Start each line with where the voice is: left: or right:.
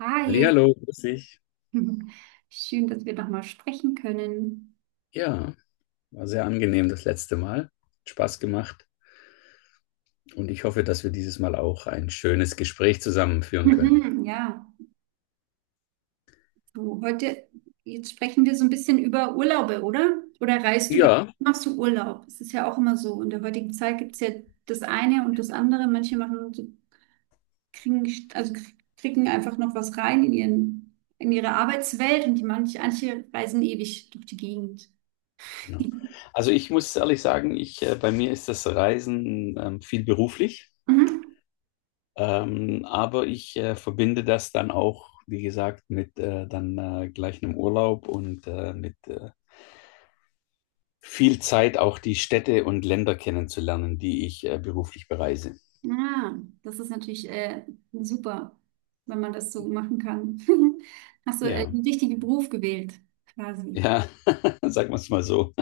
right: Hi,
left: Hallihallo, grüß dich.
right: schön, dass wir nochmal sprechen können.
left: Ja, war sehr angenehm das letzte Mal. Hat Spaß gemacht und ich hoffe, dass wir dieses Mal auch ein schönes Gespräch zusammen führen können.
right: Mhm, ja, du, heute, jetzt sprechen wir so ein bisschen über Urlaube, oder? Oder reist du, gern?
left: Ja,
right: Machst du Urlaub? Es ist ja auch immer so. In der heutigen Zeit gibt es ja das eine und das andere. Manche machen, so- kriegen, also kriegen einfach noch was rein in ihren, in ihre Arbeitswelt und die manche reisen ewig durch die Gegend.
left: genau. Also ich muss ehrlich sagen, bei mir ist das Reisen viel beruflich, aber ich verbinde das dann auch, wie gesagt, mit dann gleich einem Urlaub und mit viel Zeit auch die Städte und Länder kennenzulernen, die ich beruflich bereise.
right: Ah, das ist natürlich super, wenn man das so machen kann. Hast du
left: Ja,
right: den richtigen Beruf gewählt, quasi.
left: ja, sagen wir es mal so.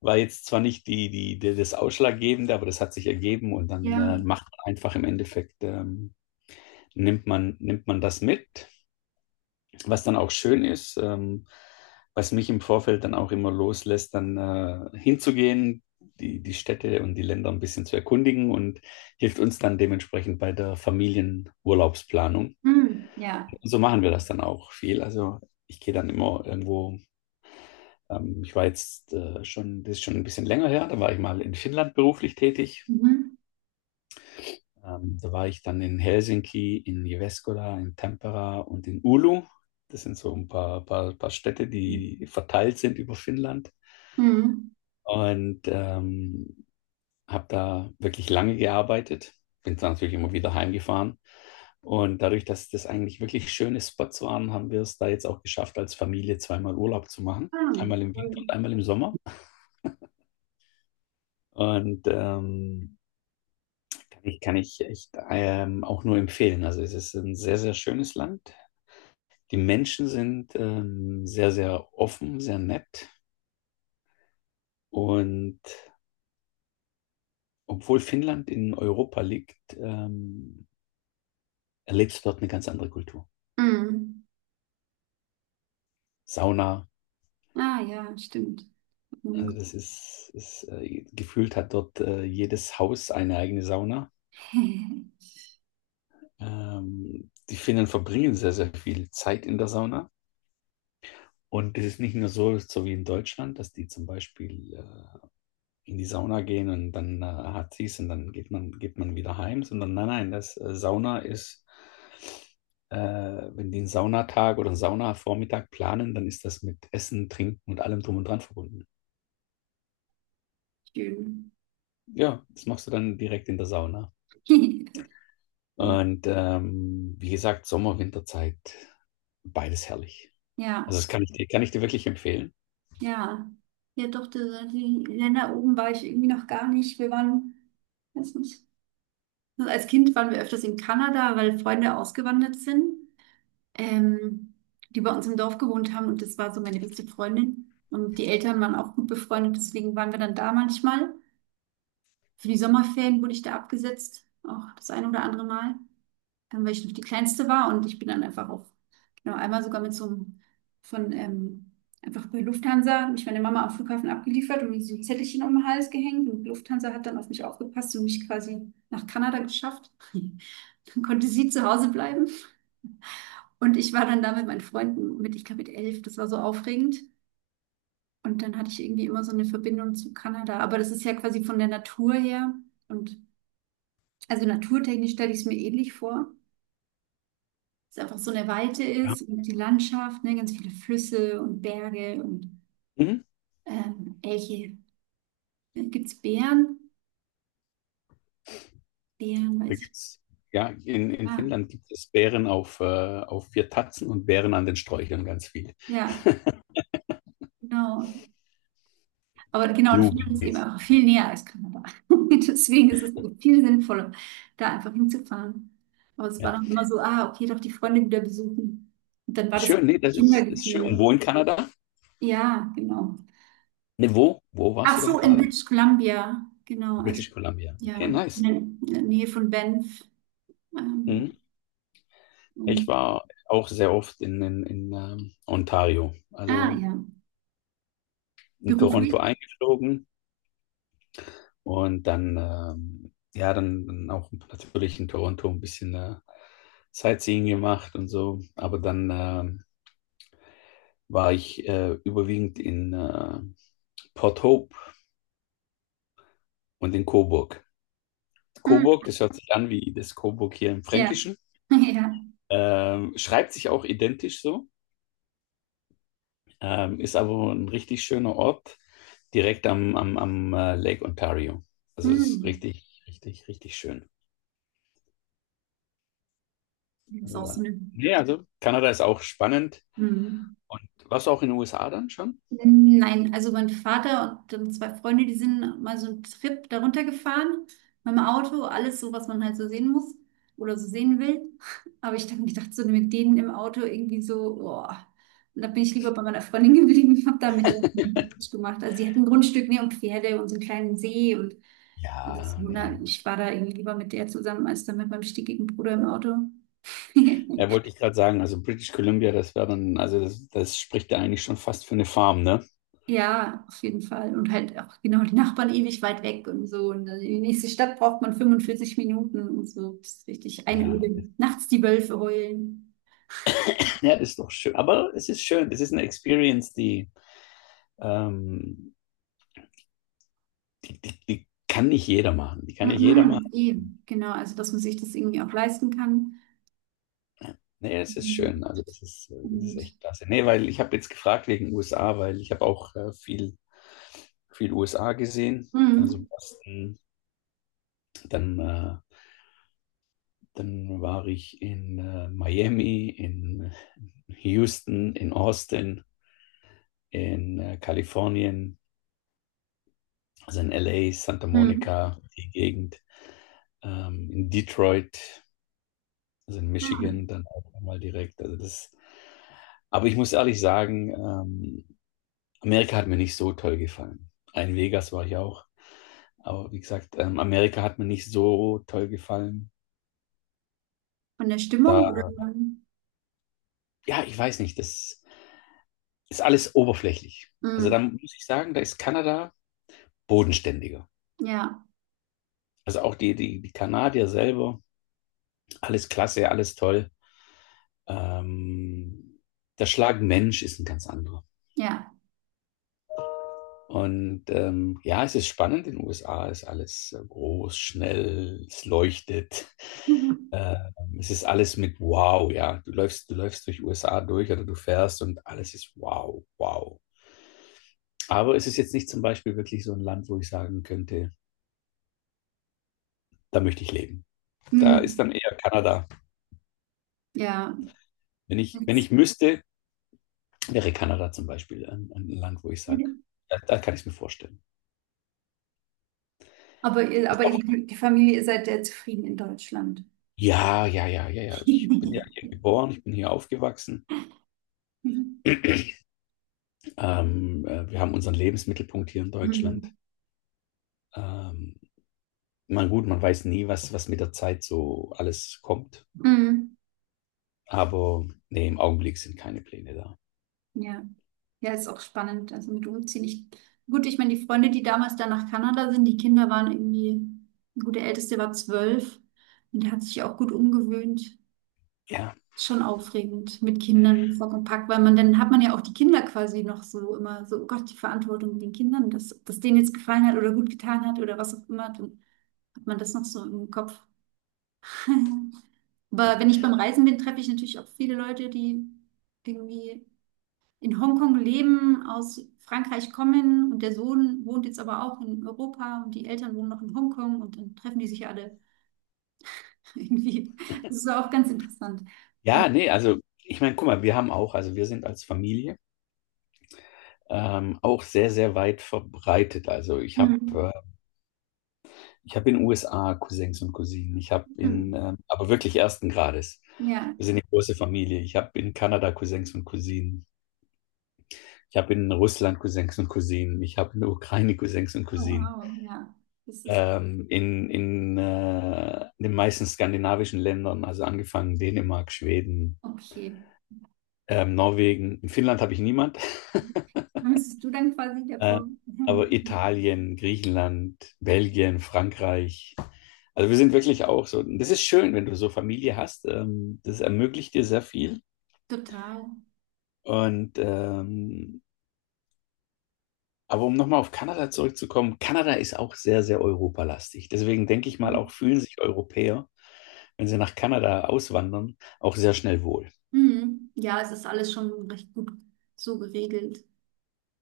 left: War jetzt zwar nicht das Ausschlaggebende, aber das hat sich ergeben und dann
right: Ja.
left: macht man einfach im Endeffekt, nimmt man das mit, was dann auch schön ist, was mich im Vorfeld dann auch immer loslässt, dann hinzugehen, die Städte und die Länder ein bisschen zu erkundigen und hilft uns dann dementsprechend bei der Familienurlaubsplanung.
right: Mm, ja.
left: Und so machen wir das dann auch viel. Also ich gehe dann immer irgendwo, ich war jetzt schon, das ist schon ein bisschen länger her, da war ich mal in Finnland beruflich tätig.
right: Mhm.
left: Da war ich dann in Helsinki, in Jyväskylä, in Tampere und in Oulu. Das sind so ein paar Städte, die verteilt sind über Finnland.
right: Mhm.
left: Und habe da wirklich lange gearbeitet. Bin dann natürlich immer wieder heimgefahren. Und dadurch, dass das eigentlich wirklich schöne Spots waren, haben wir es da jetzt auch geschafft, als Familie zweimal Urlaub zu machen.
right: Ah,
left: Einmal im Winter und
right: toll.
left: einmal im Sommer. Und kann ich echt auch nur empfehlen. Also es ist ein sehr, sehr schönes Land. Die Menschen sind sehr, sehr offen, sehr nett. Und obwohl Finnland in Europa liegt, erlebst du dort eine ganz andere Kultur.
right: Mm.
left: Sauna,
right: Ah, ja, stimmt.
left: also
right: Mhm.
left: das ist gefühlt hat dort jedes Haus eine eigene Sauna. Die Finnen verbringen sehr, sehr viel Zeit in der Sauna. Und es ist nicht nur so, wie in Deutschland, dass die zum Beispiel in die Sauna gehen und dann hat sie's und dann geht man wieder heim, sondern nein, nein, das Sauna ist, wenn die einen Saunatag oder einen Saunavormittag planen, dann ist das mit Essen, Trinken und allem drum und dran verbunden.
right: Schön.
left: Ja, das machst du dann direkt in der Sauna. Und wie gesagt, Sommer, Winterzeit, beides herrlich. Also
right: Ja,
left: das kann ich dir wirklich empfehlen.
right: ja. Ja, doch, die, die Länder oben war ich irgendwie noch gar nicht. Wir waren, weiß nicht. Also als Kind waren wir öfters in Kanada, weil Freunde ausgewandert sind. ähm, Die bei uns im Dorf gewohnt haben und das war so meine beste Freundin. Und die Eltern waren auch gut befreundet, deswegen waren wir dann da manchmal. Für die Sommerferien wurde ich da abgesetzt, auch das ein oder andere Mal, weil ich noch die Kleinste war und ich bin dann einfach auch, genau, einmal sogar mit so einem, von, ähm, einfach bei Lufthansa, hat mich meine Mama am Flughafen abgeliefert und mir so ein Zettelchen um den Hals gehängt und Lufthansa hat dann auf mich aufgepasst und mich quasi nach Kanada geschafft. Dann konnte sie zu Hause bleiben. Und ich war dann da mit meinen Freunden mit, ich glaube, mit 11, das war so aufregend. Und dann hatte ich irgendwie immer so eine Verbindung zu Kanada. Aber das ist ja quasi von der Natur her. Und also naturtechnisch stelle ich es mir ähnlich vor. Dass es einfach so eine Weite
left: Ja.
right: ist und die Landschaft, ne, ganz viele Flüsse und Berge und
left: Mhm.
right: Elche. Gibt es Bären? Bären,
left: Da
right: weiß ich.
left: gibt's, ja, in
right: Ah,
left: Finnland gibt es Bären auf vier Tatzen und Bären an den Sträuchern ganz viel.
right: ja, genau. Aber genau, und Finnland ist eben
left: Blueberries.
right: einfach viel näher als Kanada. Deswegen ist es so viel sinnvoller, da einfach hinzufahren. Aber es war
left: Ja.
right: dann immer so, ah, okay, doch die Freunde wieder besuchen. Und dann war das
left: Schön,
right: auch ein
left: nee, das ist, schön.
right: Kindergefühl.
left: Und wo in Kanada?
right: Ja, genau.
left: Nee, wo? Wo warst
right: Ach
left: du da in
right: so, in
left: Kanada?
right: British Columbia, genau, also
left: British Columbia. Okay,
right: ja,
left: nice.
right: in der Nähe von Banff. Ähm,
left: Mhm. Ich
right: und-
left: war auch sehr oft in Ontario,
right: ah,
left: also
right: ja,
left: in Toronto
right: beruflich.
left: eingeflogen und dann, ja, dann auch natürlich in Toronto ein bisschen Sightseeing gemacht und so. Aber dann war ich überwiegend in Port Hope und in Coburg.
right: Mm,
left: Coburg, das hört sich an wie das Coburg hier im
right: ja,
left: Fränkischen.
right: ja.
left: Schreibt sich auch identisch so, ist aber ein richtig schöner Ort, direkt am Lake Ontario. Also es ist
right: Mm.
left: richtig, richtig, richtig schön.
right: Das ist auch so
left: Also,
right: eine.
left: nee, also Kanada ist auch spannend.
right: Mm.
left: Und warst du auch in den USA dann schon?
right: Nein, also mein Vater und zwei Freunde, die sind mal so einen Trip darunter gefahren mit dem Auto, alles so, was man halt so sehen muss oder so sehen will. Aber ich habe mir gedacht, so mit denen im Auto irgendwie so, boah. Und da bin ich lieber bei meiner Freundin geblieben, habe da mit ihr nichts gemacht. Also sie hat ein Grundstück, ne, und Pferde und so einen kleinen See und das,
left: ja, nee.
right: na, ich war da irgendwie lieber mit der zusammen als dann mit meinem stickigen Bruder im Auto.
left: Ja, wollte ich gerade sagen, also British Columbia, das wäre dann, also das spricht ja eigentlich schon fast für eine Farm, ne?
right: Ja, auf jeden Fall. Und halt auch genau die Nachbarn ewig weit weg und so. Und dann in die nächste Stadt braucht man 45 Minuten und so. Das ist richtig
left: Ja,
right: einöden.
left: das,
right: Nachts die Wölfe heulen.
left: ja, das ist doch schön. Aber es ist schön, das ist eine Experience, die Ähm, die kann nicht jeder machen. Die kann nicht jeder machen.
right: Mhm, eben, genau. Also, dass man sich das irgendwie auch leisten kann.
left: Nee, es ist
right: Mhm.
left: schön. Also das ist
right: Und
left: echt klasse. Nee, weil ich habe jetzt gefragt wegen USA, weil ich habe auch viel USA gesehen. Also
right: mhm.
left: Boston, dann, dann war ich in Miami, in Houston, in Austin, in Kalifornien, also in LA, Santa
right: Mhm.
left: Monica, die Gegend, in Detroit, also in
right: Ja.
left: Michigan, dann auch nochmal direkt. Also das Aber ich muss ehrlich sagen, Amerika hat mir nicht so toll gefallen. In Vegas war ich auch. Aber wie gesagt, Amerika hat mir nicht so toll gefallen.
right: Von der Stimmung würde.
left: Da, ja, ich weiß nicht, das ist alles oberflächlich. Also da
right: Mhm.
left: muss ich sagen, da ist Kanada bodenständiger.
right: Ja,
left: Also auch die Kanadier selber, alles klasse, alles toll. Ähm, Der Schlag Mensch ist ein ganz anderer.
right: ja.
left: Und ja, es ist spannend. In den USA ist alles groß, schnell, es leuchtet.
right: Mhm.
left: Äh, Es ist alles mit Wow, ja. Du läufst durch USA durch oder du fährst und alles ist Wow, wow. Aber es ist jetzt nicht zum Beispiel wirklich so ein Land, wo ich sagen könnte, da möchte ich leben. Da ist
right: Mhm.
left: dann eher Kanada.
right: Ja.
left: Wenn
right: Jetzt-
left: ich müsste, wäre Kanada zum Beispiel ein Land, wo ich sage, da kann ich es mir vorstellen.
right: aber, ihr- aber
left: Ist auch,
right: ihr- die Familie, ihr seid ja zufrieden in Deutschland.
left: ja, ja, ja, ja, ja. Ich bin ja hier geboren, ich bin hier aufgewachsen. Wir haben unseren Lebensmittelpunkt hier in Deutschland.
right: Mhm.
left: Ähm, gut, man weiß nie, was, mit der Zeit so alles kommt.
right: Mhm.
left: Aber nee, im Augenblick sind keine Pläne da.
right: Ja. Ja, ist auch spannend. Also mit Umziehen. Ich, gut, ich meine, die Freunde, die damals da nach Kanada sind, die Kinder waren irgendwie, gut, der Älteste war 12 und der hat sich auch gut umgewöhnt.
left: Ja,
right: Schon aufregend mit Kindern Sack und Pack, weil man dann hat man ja auch die Kinder quasi noch so immer so, oh Gott, die Verantwortung mit den Kindern, dass das denen jetzt gefallen hat oder gut getan hat oder was auch immer, dann hat man das noch so im Kopf. Aber wenn ich beim Reisen bin, treffe ich natürlich auch viele Leute, die irgendwie in Hongkong leben, aus Frankreich kommen und der Sohn wohnt jetzt aber auch in Europa und die Eltern wohnen noch in Hongkong und dann treffen die sich ja alle irgendwie. Das ist auch ganz interessant. Und
left: ja, nee, also ich meine, guck mal, wir haben auch, also wir sind als Familie auch sehr, sehr weit verbreitet. Also
right: mhm.
left: ich habe in den USA Cousins und Cousinen. Ich habe in,
right: Mhm.
left: ähm, aber wirklich ersten Grades.
right: Ja,
left: Wir sind eine große Familie. Ich habe in Kanada Cousins und Cousinen. Ich habe in Russland Cousins und Cousinen. Ich habe in der Ukraine Cousins und
right: oh,
left: Cousinen.
right: wow, ja, das ist
left: In den meisten skandinavischen Ländern, also angefangen Dänemark, Schweden,
right: okay.
left: Norwegen. In Finnland habe ich niemand.
right: Dann bist du dann quasi der
left: äh,
right: Vor.
left: aber
right: Mhm.
left: Italien, Griechenland, Belgien, Frankreich. Also wir sind wirklich auch so. Das ist schön, wenn du so Familie hast. Das ermöglicht dir sehr viel.
right: Total.
left: Und ähm, Aber um nochmal auf Kanada zurückzukommen, Kanada ist auch sehr, sehr europalastig. Deswegen denke ich mal, auch
right: Mhm.
left: fühlen sich Europäer, wenn sie nach Kanada auswandern, auch sehr schnell wohl.
right: Mhm. Ja, es ist alles schon recht gut so geregelt.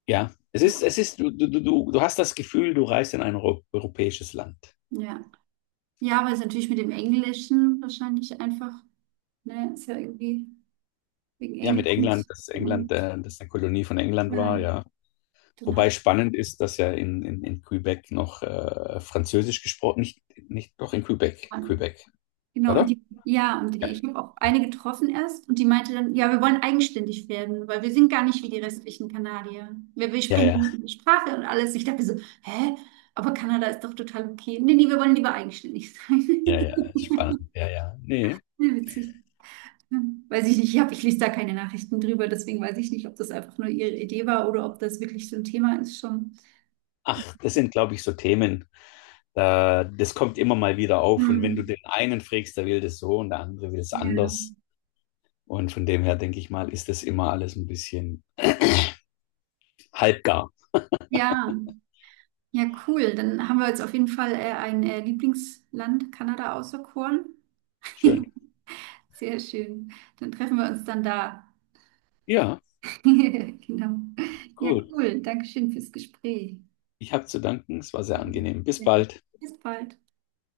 left: Ja,
right: Ja,
left: es ist, du, du hast das Gefühl, du reist in ein europäisches Land.
right: ja. Ja, weil es natürlich mit dem Englischen wahrscheinlich einfach, ne, ist ja irgendwie. Wegen
left: Ja,
right: Englisch.
left: mit England, dass
right: Und
left: dass eine Kolonie von England
right: ja,
left: war, ja.
right: dann hat
left: Wobei spannend ist, dass ja in Quebec noch Französisch gesprochen, nicht, doch in Quebec,
right: man.
left: Quebec,
right: Genau, und
left: oder?
right: die, ja, und
left: Ja,
right: die, ich habe auch eine getroffen erst und die meinte dann, ja, wir wollen eigenständig werden, weil wir sind gar nicht wie die restlichen Kanadier. Wir
left: ja,
right: sprechen nur
left: ja,
right: die Sprache und alles. Ich dachte so, hä? Aber Kanada ist doch total okay. Nee, nee, wir wollen lieber eigenständig sein.
left: ja, ja, spannend, ja, ja. Nee,
right: Ja, witzig. Ja. Weiß ich nicht, ich hab, ich lese da keine Nachrichten drüber, deswegen weiß ich nicht, ob das einfach nur ihre Idee war oder ob das wirklich so ein Thema ist schon.
left: ach, das sind, glaube ich, so Themen. Da, das kommt immer mal wieder auf. Und wenn du
right: Hm.
left: den einen fragst, der will das so und der andere will es
right: Ja.
left: anders. Und von dem her denke ich mal, ist das immer alles ein bisschen halbgar.
right: Ja. Ja, cool. Dann haben wir jetzt auf jeden Fall ein Lieblingsland Kanada auserkoren.
left: Schön.
right: Sehr schön. Dann treffen wir uns dann da.
left: Ja,
right: Genau. Ja,
left: gut.
right: cool. Dankeschön fürs Gespräch.
left: Ich habe zu danken. Es war sehr angenehm. Bis
right: Ja.
left: bald.
right: Bis bald.